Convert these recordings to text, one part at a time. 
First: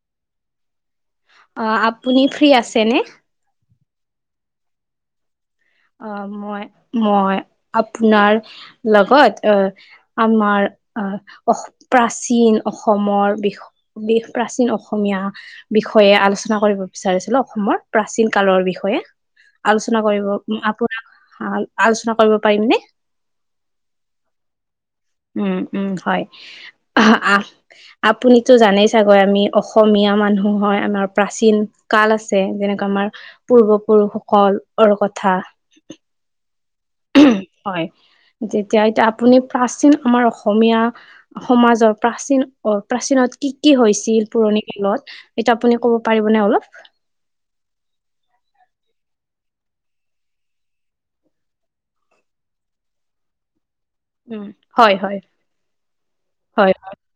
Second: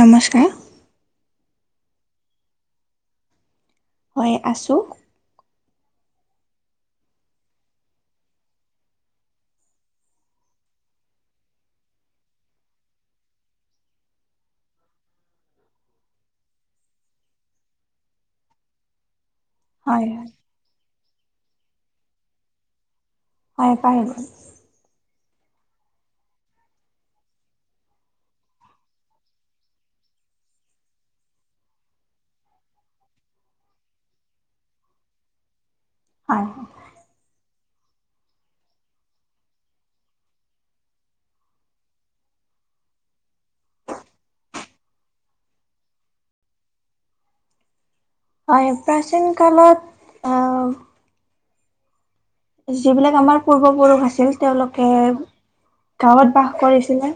নমস্কাৰ! অঁ, আপুনি ফ্ৰী আছেনে? হয়, আছোঁ। আহ, মই, মই আপোনাৰ লগত, আহ আমাৰ অ, প্ৰাচীন অসমৰ বিষ বেশ প্ৰাচীন অসমীয়া বিষয়ে আলোচনা কৰিব বিচাৰিছিলোঁ অসমৰ, প্ৰাচীন কালৰ বিষয়ে আলোচনা হয় কৰিব হয় উম-আপোনাক, আলোচনা কৰিব পাৰিম নে? হয়, পাৰিব। উম, উম, হয়। [inaudible] আপুনিতো জানেই চাগৈ আমি অসমীয়া মানুহ হয়, আমাৰ প্ৰাচীন কাল আছে। যেনেকা আমাৰ পূৰ্বপুৰুষসকল অৰ কথা অহ। হয়, তেতিয়া এতিয়া আপুনি প্ৰাচীন আমাৰ অসমীয়া সমাজৰ, প্ৰাচীন- অ-প্ৰাচীনত, কি কি হৈছিল পুৰণি [unintelligible] এতিয়া আপুনি ক'ব পাৰিবনে অলপ? হয়, প্ৰাচীন কালত, অ' যিবিলাক আমাৰ পূৰ্বপুৰুষ আছ ছিল উম তেওঁলোকে, হয় হয় গাঁৱত বাস হয় কৰিছিলে।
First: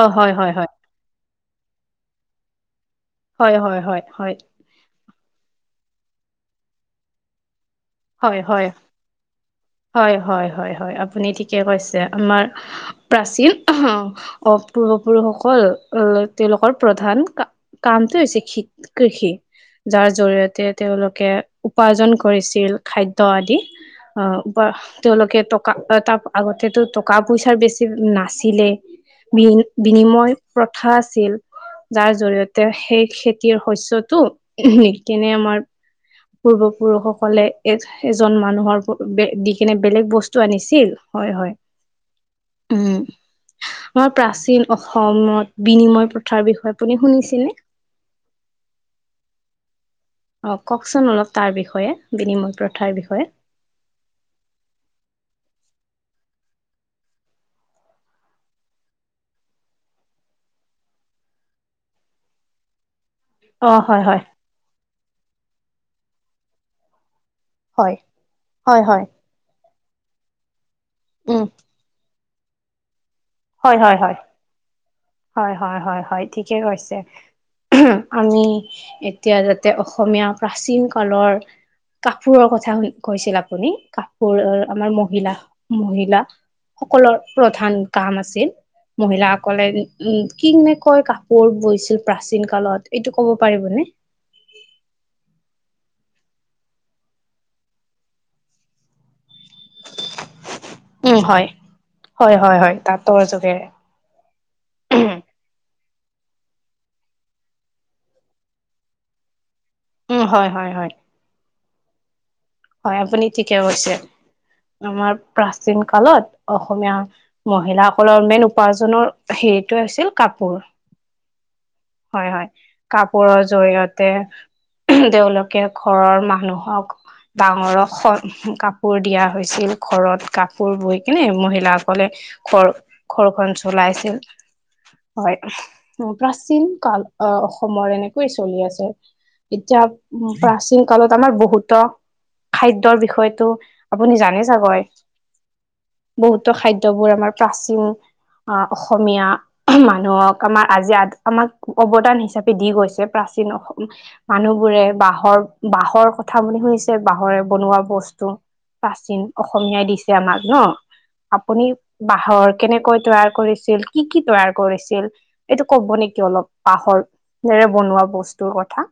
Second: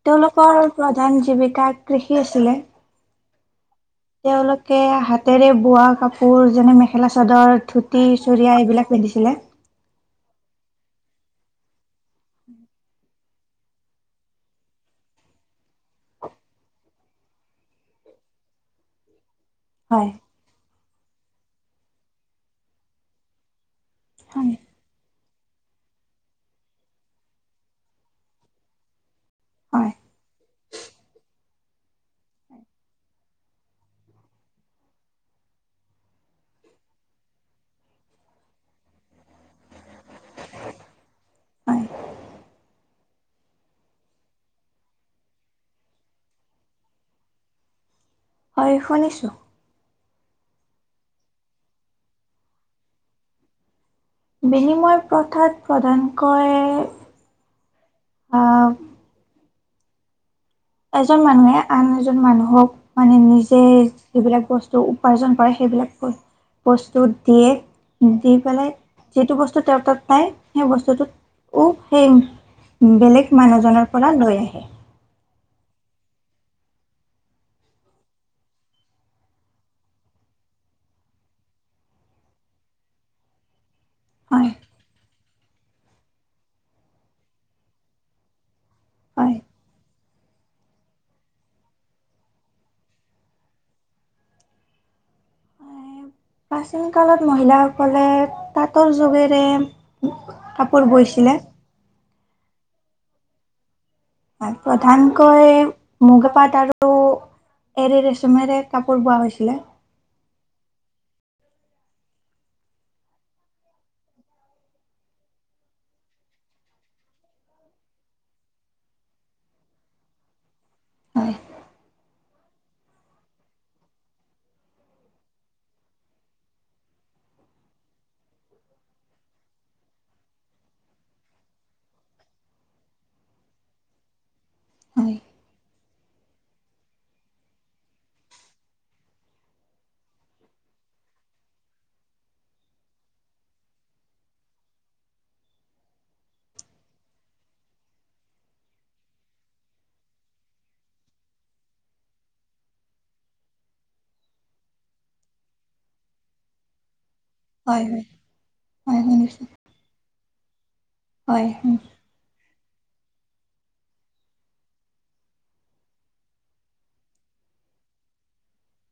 অ হয় হয় তেওঁলোকৰ হয় প্ৰ প্ৰধান জীৱিকা কৃষি আছিলে। হয়, হয়, হয়। হয় তেওঁলোকে হাতেৰে বোৱা কাপোৰ, যেনে মেখেলা চাদৰ, ধুত ধুতি, হয় চুৰিয়া হয় এইবিলাক পিন্ধিছিলে। হয়, হয়, হয়, হয়। আপুনি ঠিকে কৈছে। আমাৰ প্ৰাচীন, [inaudible] অ', পূৰ্বপুৰুষসকল-ল, তেওঁলোকৰ প্ৰধান কা কামটো হৈছে খেত-কৃষি। যাৰ হয় জৰি়য়তে তেওঁলোকে উপাৰ্জন কৰিছিল, খাদ্য আদি। হয় অ', বা, তেওঁলোকে টকা-তাৰ আগতেতো টকা পইছাৰ বেছি নাছিলে, হয় বিন-বিনিময় প্ৰথা আছিল। যাৰ জৰিয়তে সেই খেতিৰ শস্যটো, নি কেনে আমাৰ পূৰ্বপুৰুষসকলে এ-এজন মানুহৰ প-বে-দি কেনে বেলেগ বস্তু আনিছিল। হয়, হয়, উম। আমাৰ প্ৰাচীন অসমত বিনিময় প্ৰথাৰ বিষয়ে আপুনি শুনিছেনে? হয়, শুনিছোঁ। অ', ক'কচোন অলপ তাৰ বিষয়ে, বিনিময় প্ৰথাৰ বিষয়ে। বিনিময় প্ৰথাত প্ৰধানকৈ, আহ এজন মানুহে আন এজন মানুহক মানে, নিজে অ হয় হয় যিবিলাক বস্তু টো উপাৰ্জন কৰে সেইবিলাক বছ-বস্তু হয় দিয়ে। দি পেলাই হয় হয় যিটো বস্তু তেওঁৰ তাত পায়, সেই বস্তুটোত উম। টো সেই, বেলেগ হয় মানুহজনৰ হয় পৰা হয় লৈ আহে। হয়, হয়, হয়, হয়, ঠিকে কৈছে। [inaudible] আমি, এতিয়া যাতে অসমীয়া প্ৰাচীন কালৰ কাপোৰৰ কথা কৈছিল আপুনি। হয় কাপোৰৰ আমাৰ মহিলা- মহিলা সকলৰ প্ৰধান কাম আছিল, হয় মহিলাসকলে উম, কিনেকৈ কাপোৰ বৈছিল প্ৰাচীন কালত, এইটো ক'ব পাৰিবনে? প্ৰাচীন কালত মহিলাসকলে তাঁতৰ যোগেৰে কাপোৰ উম বৈছিলে। হয় হয়, হয়, হয়, তাঁতৰ যোগেৰে। হয়, প্ৰধানকৈ মুগা পাট আৰু এৰি চুমেৰেমেৰে কাপোৰ বোৱা হৈছিলে। উম হয় হয় হয়। হয় আপুনি ঠিকে কৈছে আমাৰ প্ৰাচীন কালত অসমীয়া মহিলাসকলৰ মেইন উপাৰ্জনৰ হেৰিটোৱে আছিল কাপোৰ। হয় হয় হয়, কাপোৰৰ জৰিয়তে তেওঁলোকে ঘৰৰ মানুহক ডাঙৰক স কাপোৰ দিয়া হৈছিল, ঘৰত কাপোৰ বৈ কেনে মহিলাসকলে ঘৰ ঘৰখন চলাইছিল হয়। প্ৰাচীন কাল আঁহ অসমৰ এনেকৈয়ে চলি আছে। এতিয়া উ প্ৰাচীন কালত আমাৰ বহুতো খাদ্যৰ বিষয়টো আপুনি জানে চাগৈ বহুতো খাদ্যবোৰ আমাৰ প্ৰাচীন অঁহ অসমীয়া। মানুহক আমাৰ আজি আমাক অৱদান হিচাপে দি গৈছে প্ৰাচীন অসমে মানুহ বোৰে বাঁহৰ বাঁহৰ কথা বুলি শুনিছে বাঁহৰে বনোৱা হয় হয় বস্তু হয় প্ৰাচীন শুনিছোঁ অসমীয়াই দিছে আমাক ন। হয় আপুনি বাঁহৰ কেনেকৈ তৈয়াৰ কৰিছিল কি কি তৈয়াৰ কৰিছিল? এইটো ক'ব নেকি অলপ পাহৰৰে বনোৱা বস্তুৰ কথা।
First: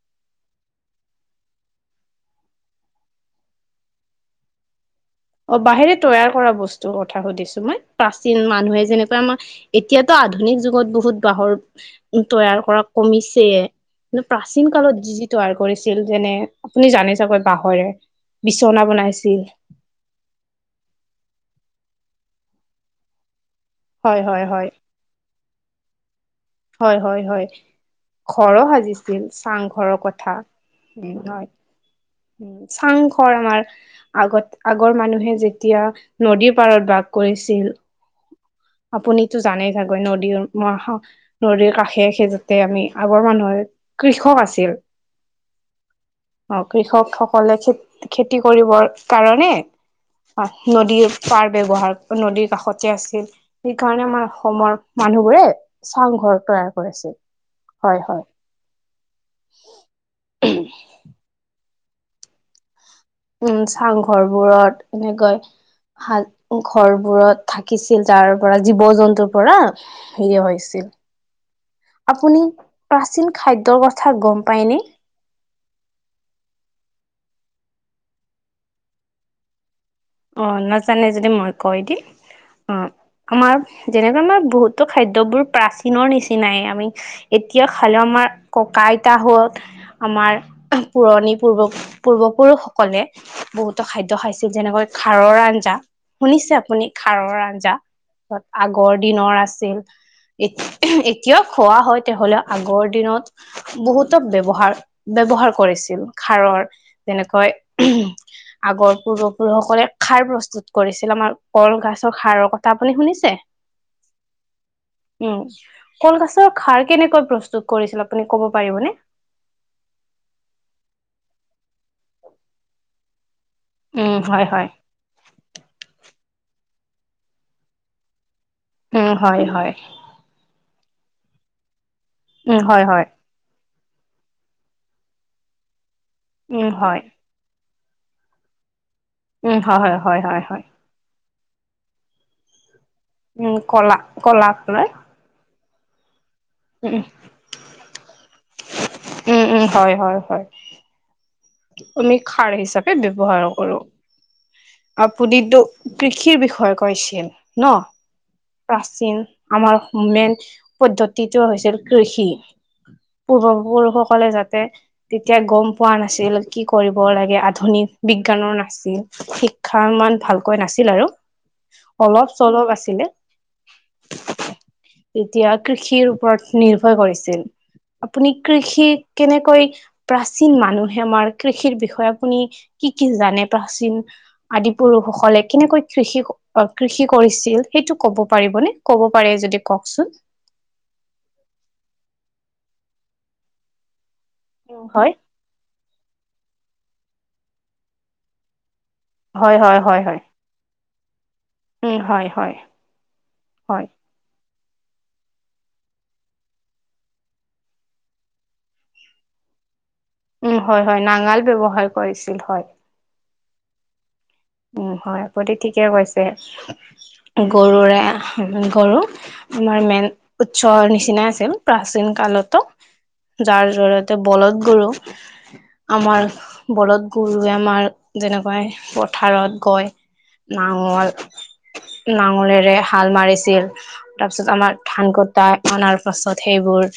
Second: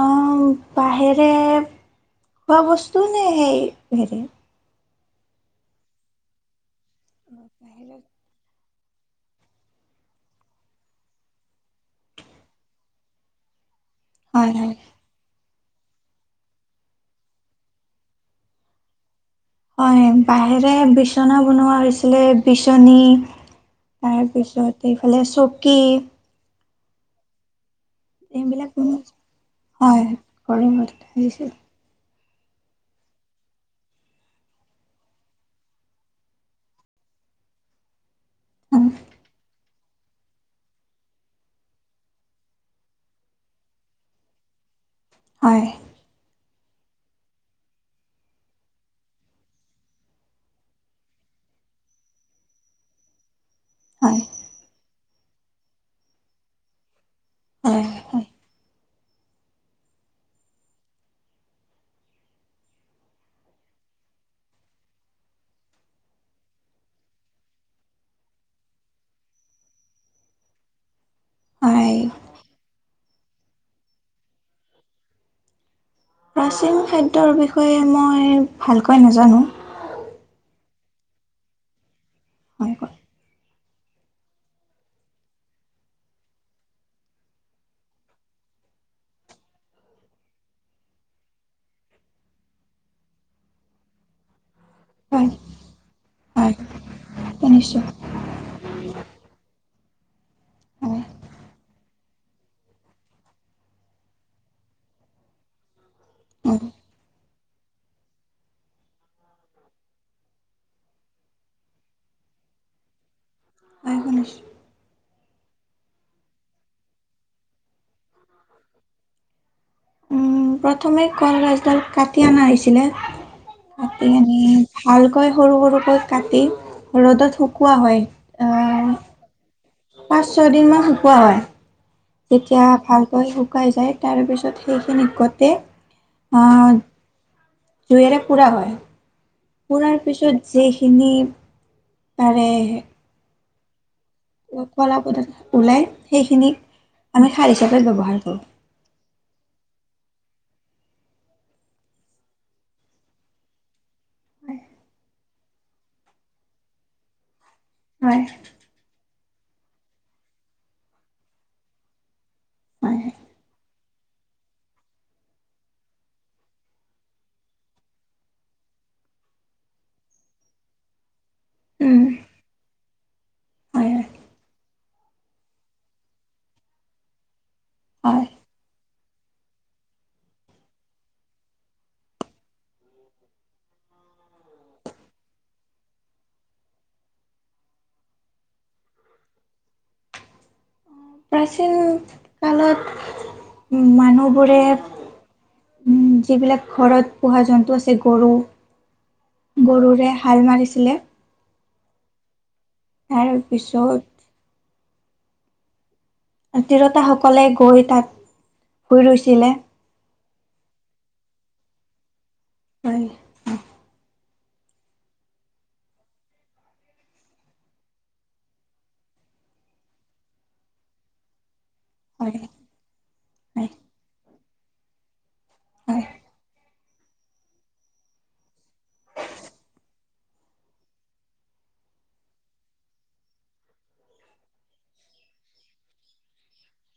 অঁ বাঁহেৰে খোৱা বস্তু নে সেই হেৰি অঁ বাহেৰে তৈয়াৰ কৰা বস্তুৰ কথা সুধিছো মই ‍ প্ৰা চিন মানুহে যেনেকুৱা আমাৰ এতিয়াতো আধুনিক যুগত বহুত বাঁহৰ তৈয়াৰ কৰা কমিছে, কিন্তু হয় প্ৰাচীন হয় কালত যি যি তৈয়াৰ কৰিছিল, যেনে আপুনি জানে চাগৈ বাঁহৰে বিচনা বনাইছিল। হয়, বাহেৰে বিচনা বনোৱা হৈছিলে বিচনী। হয় হয় হয় তাৰপিছত এইফালে চকী। হয় হয় হয়। ঘৰো এইবিলাক সাজিছিল হয় চাংঘৰৰ কথা, ঘৰৰ মাজত উম হয়। আহিছিল চাংঘৰ আমাৰ। আগত আগৰ মানুহে যেতিয়া নদীৰ পাৰত বাস কৰিছিল। হয় আপুনিতো জানেই চাগৈ নদীৰ মৰ্হা নদীৰ কাষে গৈছে আমি আগৰ মানুহৰ কৃষক আছিল। হয়। অঁ কৃষক সকলে খ খেতি কৰিবৰ কাৰণে নদীৰ পাৰ ব্যৱহাৰ নদীৰ কাষতে আছিল। সেইকাৰণে আমাৰ হয় অসমৰ মানুহবোৰে চাংঘৰ তৈয়াৰ কৰিছিল। হয়।। হয় হয় উম, চাংঘৰ বোৰত এনেকৈ হাল, ঘৰবোৰত থাকিছিল তাৰ পৰা জীৱ জন্তুৰ পৰা হেইয়ে হৈছিল। হয় আপুনি প্ৰাচীন খাদ্যৰ কথা গম পায়নে? প্ৰাচীন খাদ্যৰ বিষয়ে মই ভালকৈ নাজানো। অ নাজানে যদি মই কৈ দিম, হয় অঁ আমাৰ যেনেকুৱা আমাৰ বহুতো খাদ্যবোৰ প্ৰাচীনৰ নিচিনাই আমি এতিয়া খালমাৰ ককা আইতাহত আমাৰ পুৰণি পূৰ্ব- পূৰ্বপুৰুষসকলে বহুতো খাদ্য খাইছে, যেনেকৈ হয় খাৰৰ আঞ্জা, হয় শুনিছে আপুনি, খাৰৰ আঞ্জা? শুনিছোঁ আগৰ দিনৰ আছিল। এ হয় এতিয়াও খোৱা হয়, তেও হলেও আগৰ দিনত বহুতক ব্যৱহাৰ- ব্যৱহাৰ কৰিছিল, খাৰৰ। হয় যেনেকৈ, আগৰ পূৰ্বপুৰুষসকলে খাৰ প্ৰস্তুত কৰিছিল। আমাৰ কলখাছৰ খাৰৰ কথা আপুনি শুনিছে? হয়, শুনিছোঁ। উম, কলখাছৰ খাৰ কেনেকৈ প্ৰস্তুত কৰিছিল আপুনি ক'ব পাৰিবনে? উম, প্ৰথমে কলগছডাল কাটি অনা হৈছিলে, কাটি উম আনি হয় হয় ভালকৈ সৰু, সৰুকৈ কাটি ৰ'দত শুকোৱা হয়। আ উম, হয়- হয়। পাঁচ ছয়দিনমান শুকোৱা হয়। উম তেতিয়া হয় হয় ভালকৈ শুকাই যায়। তাৰপিছত সেইখিনি গোটেই উম, আহ হয়। জুইৰে পোৰা হয়। উম হয় পুৰাৰ হয় হয় হয় পিছত হয় যি কিনি, পাৰে। উম, কলা। কলা পদ ওলাই, সেইখিনিক উম আমি খাৰ হিচাপে ব্যৱহাৰ কৰোঁ। উম- উম, হয়- হয়- হয়। আমি খাৰ হিচাপে ব্যৱহাৰ কৰো। হয়, আপুনিটো কৃষিৰ বিষয়ে কৈছিল ন? হয়। প্ৰাচীন, আমাৰ মেইন পদ্ধতিটো হৈছিল কৃষি। হয়, পূৰ্ব পুৰুষসকলে যাতে, তেতিয়া গম পোৱা নাছিল। কি কৰিব লাগে, আধুনিক বিজ্ঞানৰ নাছিল। শিক্ষাৰ মান ভালকৈ নাছিল আৰু উম, অলপ- চলপ আছিলে। হয়, হয়, এতিয়া কৃষিৰ ওপৰত নিৰ্ভৰ কৰিছে। হয়। আপুনি কৃষি, কেনেকৈ প্ৰাচীন মানুহে আমাৰ কৃষিৰ বিষয়ে আপুনি কি কি জানে, প্ৰাচীন আদি পুৰুষসকলে কেনেকৈ কৃষি- কৃষি কৰিছিল, সেইটো ক'ব পাৰিবনে? ক'ব পাৰে যদি কওকচোন? প্ৰাচীন কালত মানুহবোৰে হয় উম, যিবিলাক ঘৰত পোহা জন্তু আছে গৰু, হয় হয় হয় গৰুৰে হয় হাল মাৰিছিলে। উম, হয়- হয়। হয় তাৰপিছত তিৰোতাসকলে গৈ তাত, বুই ৰুইছিলে। উম, হয়- হয়, নাঙল ব্যৱহাৰ কৰিছিল হয়। হয়। উম, হয়, আপুনি ঠিকেই কৈছে। গৰুৰে হাল, গৰু আমাৰ মেইন উৎসৰ নিচিনা আছিল। প্ৰাচীন হয় কালতো, যাৰ হয় জৰিয়তে বলদ গৰু হয় আমাৰ বলদ গৰুৱে, আমাৰ যেনেকৈ প্ৰ পথাৰত গৈ, নাঙল নাঙলেৰে হাল মাৰিছিল। তাৰপিছত আমাৰ ধান কটা, আনাৰ পাছত সেইবোৰ।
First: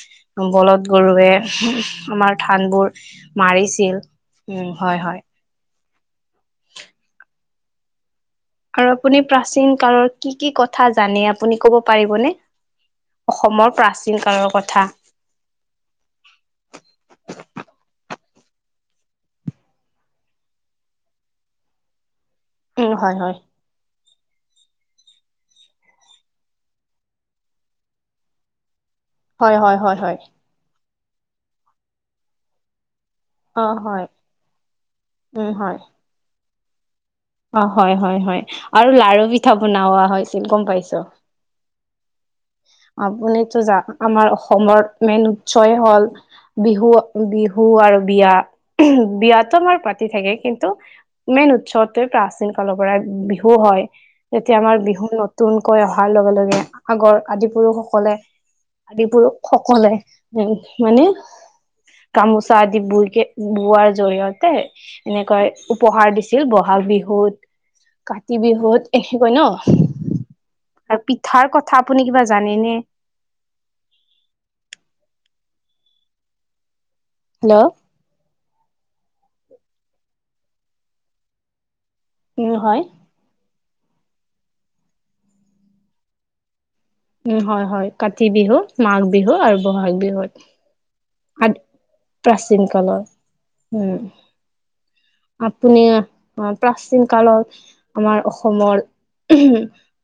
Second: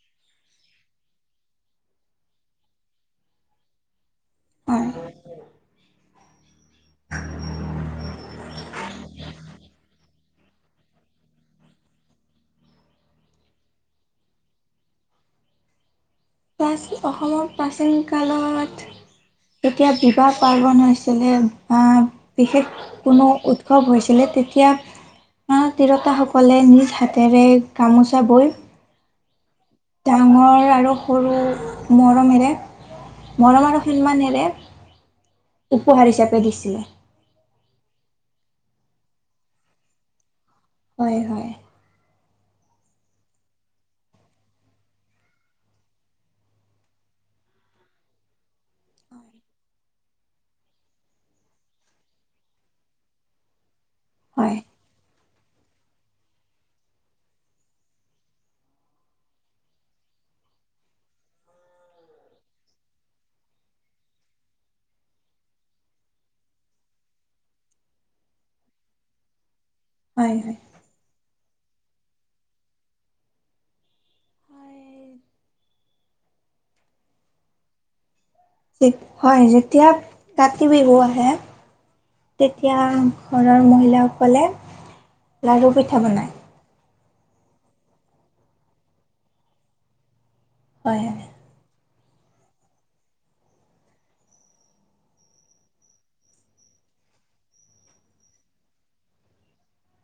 বলদ গৰুৱে, আমাৰ ধানবোৰ মাৰিছিল। উম হয়, হয়। আৰু আপুনি প্ৰাচীন কালৰ, কি কি কথা জানে আপুনি ক'ব পাৰিবনে? অসমৰ প্ৰাচীন কালৰ কথা। পাছ অসমৰ প্ৰাচীন কালৰ বাত এতিয়া বিবাহ পাৰ্বন হৈছিলে বা বিশেষ উম হয় কোনো হয় উৎ উৎসৱ হৈছিলে তেতিয়া, তিৰোতাসকলে নিজ হাতেৰে গামোচা বৈ হয়, হয়, হয়। হয় ডাঙৰ আৰু সৰু মৰমেৰে মৰম অ আৰু হয় সন্মানেৰে উম হয় উপহাৰ হিচাপে দিছিলে। অ হয় হয় হয় আৰু লাৰু পিঠা বনওোৱা হৈছিল, গম পাইছোঁ। হয় হয় আপুনিটো জান, আমাৰ অসমৰ মেইন উৎসই হ'ল। বিহু, বিহু আৰু বিয়া। বিয়াতো আমাৰ পাতি থাকে, কিন্তু মেইন উৎসত। তে প্ৰাচীন কালৰ পৰাই বিহু হয়, হয় যেতিয়া আমাৰ বিহু ন তুনকৈ অহাৰ লগে লগে আগৰ আদি পুৰুষসকলে আদি পুৰুষসকলে উ মানে? গামোচা আদি বইকে বোৱাৰ জৰিয়তে। এনেকৈ উপহাৰ দিছিল। বহ ভাল বিহুত, কাতি বিহুত এনে কয় ন। হয়, হয়। আৰু পিঠাৰ কথা আপুনি কিবা জানেনেে? হেল্ল'? হয় যেতিয়া, কাতি বিহু আহে উম তেতিয়া হয় ঘৰৰ মহিলাসকলে, লাডু পিঠা বনায়। উম হয় হয়, কাতি বিহু, মাঘ বিহু আৰু বহাগ বিহুত হয়। আদি প্ৰাচীন কালত উম। আপুনি প্ৰাচীন কালত আমাৰ অসমৰ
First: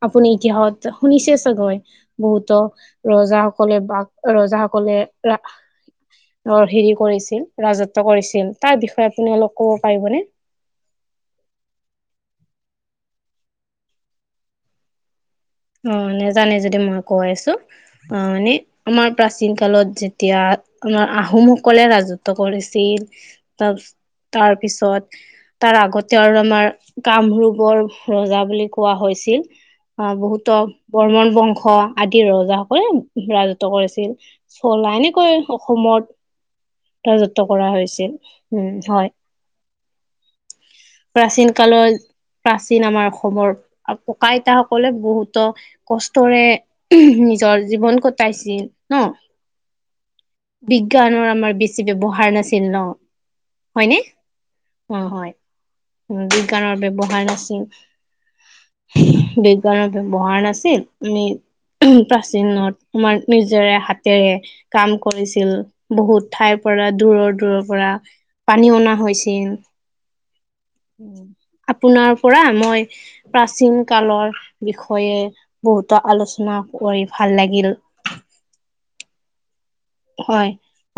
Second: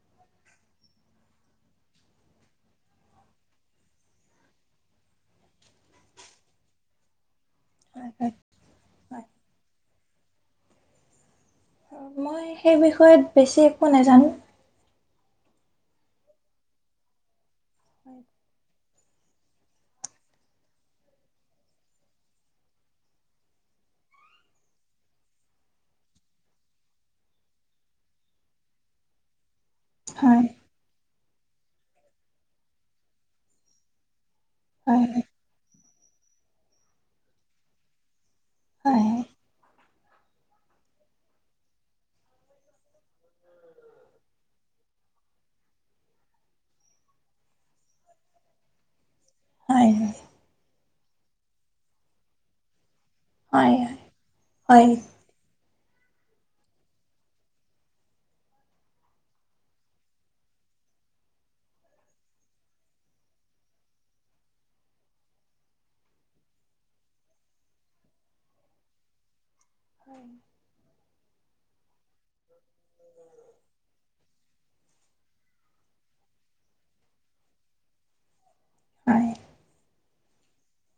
আপুনি ইতিহাসত শুনিছে চাগৈ। বহুতো ৰজাসকলে ৰজাসকলে অ' হেৰি কৰিছিল, ৰাজত্ব হয় হয়। কৰিছিল, তাৰ বিষয়ে আপুনি অলপ ক'ব পাৰিবনে? মই সেই বিষয়ত বেছি একো নাজানো। অ নেজানে যদি মই কৈ আছো, অ এনে। আমাৰ প্ৰাচীন কালত যেতিয়া, আমাৰ আহোমসকলে ৰাজত্ব কৰিছিল। তাৰ তাৰ পিছত তাৰ আগতে আৰু আমাৰ, কামৰূপৰ ৰজা বুলি কোৱা হৈছিল। আ হয় বহুতক বৰ্মন বংশ আদিৰ ৰজাসকলে ৰাজত্ব কৰিছিল। চলা হয় এনেকৈ অসমত ৰাজত্ব কৰা হৈছিল। উম হয়। প্ৰাচীন কালৰ, প্ৰাচীন আমাৰ অসমৰ ককা, আইতা সকলে বহুত কষ্টৰে নিজৰ জীৱন কটাইছিল ন। হয়, হয়। বিজ্ঞানৰ আমাৰ বেছি ব্যৱহাৰ নাছিল ন। হয় নে? অ' হয়। বিজ্ঞানৰ ব্যৱহাৰ নাছিল, বিজ্ঞানৰ ব্যৱহাৰ নাছিল আমি প্ৰাচীনত আমাৰ নিজেৰে হাতেৰে কাম কৰিছিল বহুত ঠাইৰ পৰা দূৰৰ দূৰৰ পৰা। পানী অনা হৈছিল। [inaudible] আপোনাৰ পৰা মই প্ৰাচীন কালৰ বিষয়ে বহুতো আলোচনা কৰি ভাল লাগিল। [inaudible] হয়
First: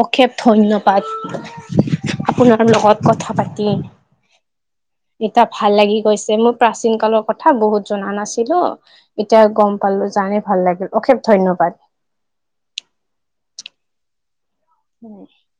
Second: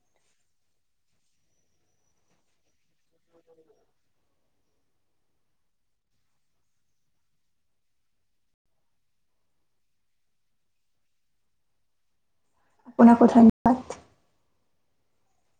অশেষ ধন্যবাদ। আপোনাৰ লগত কথা পাতি এতিয়া ভাল লাগি গৈছে মোৰ প্ৰাচীন কালৰ কথা বহুত জনা নাছিলো। এতিয়া গম পালো জানি ভাল লাগিল অশেষ ধন্যবাদ। [unintelligible] [inaudible]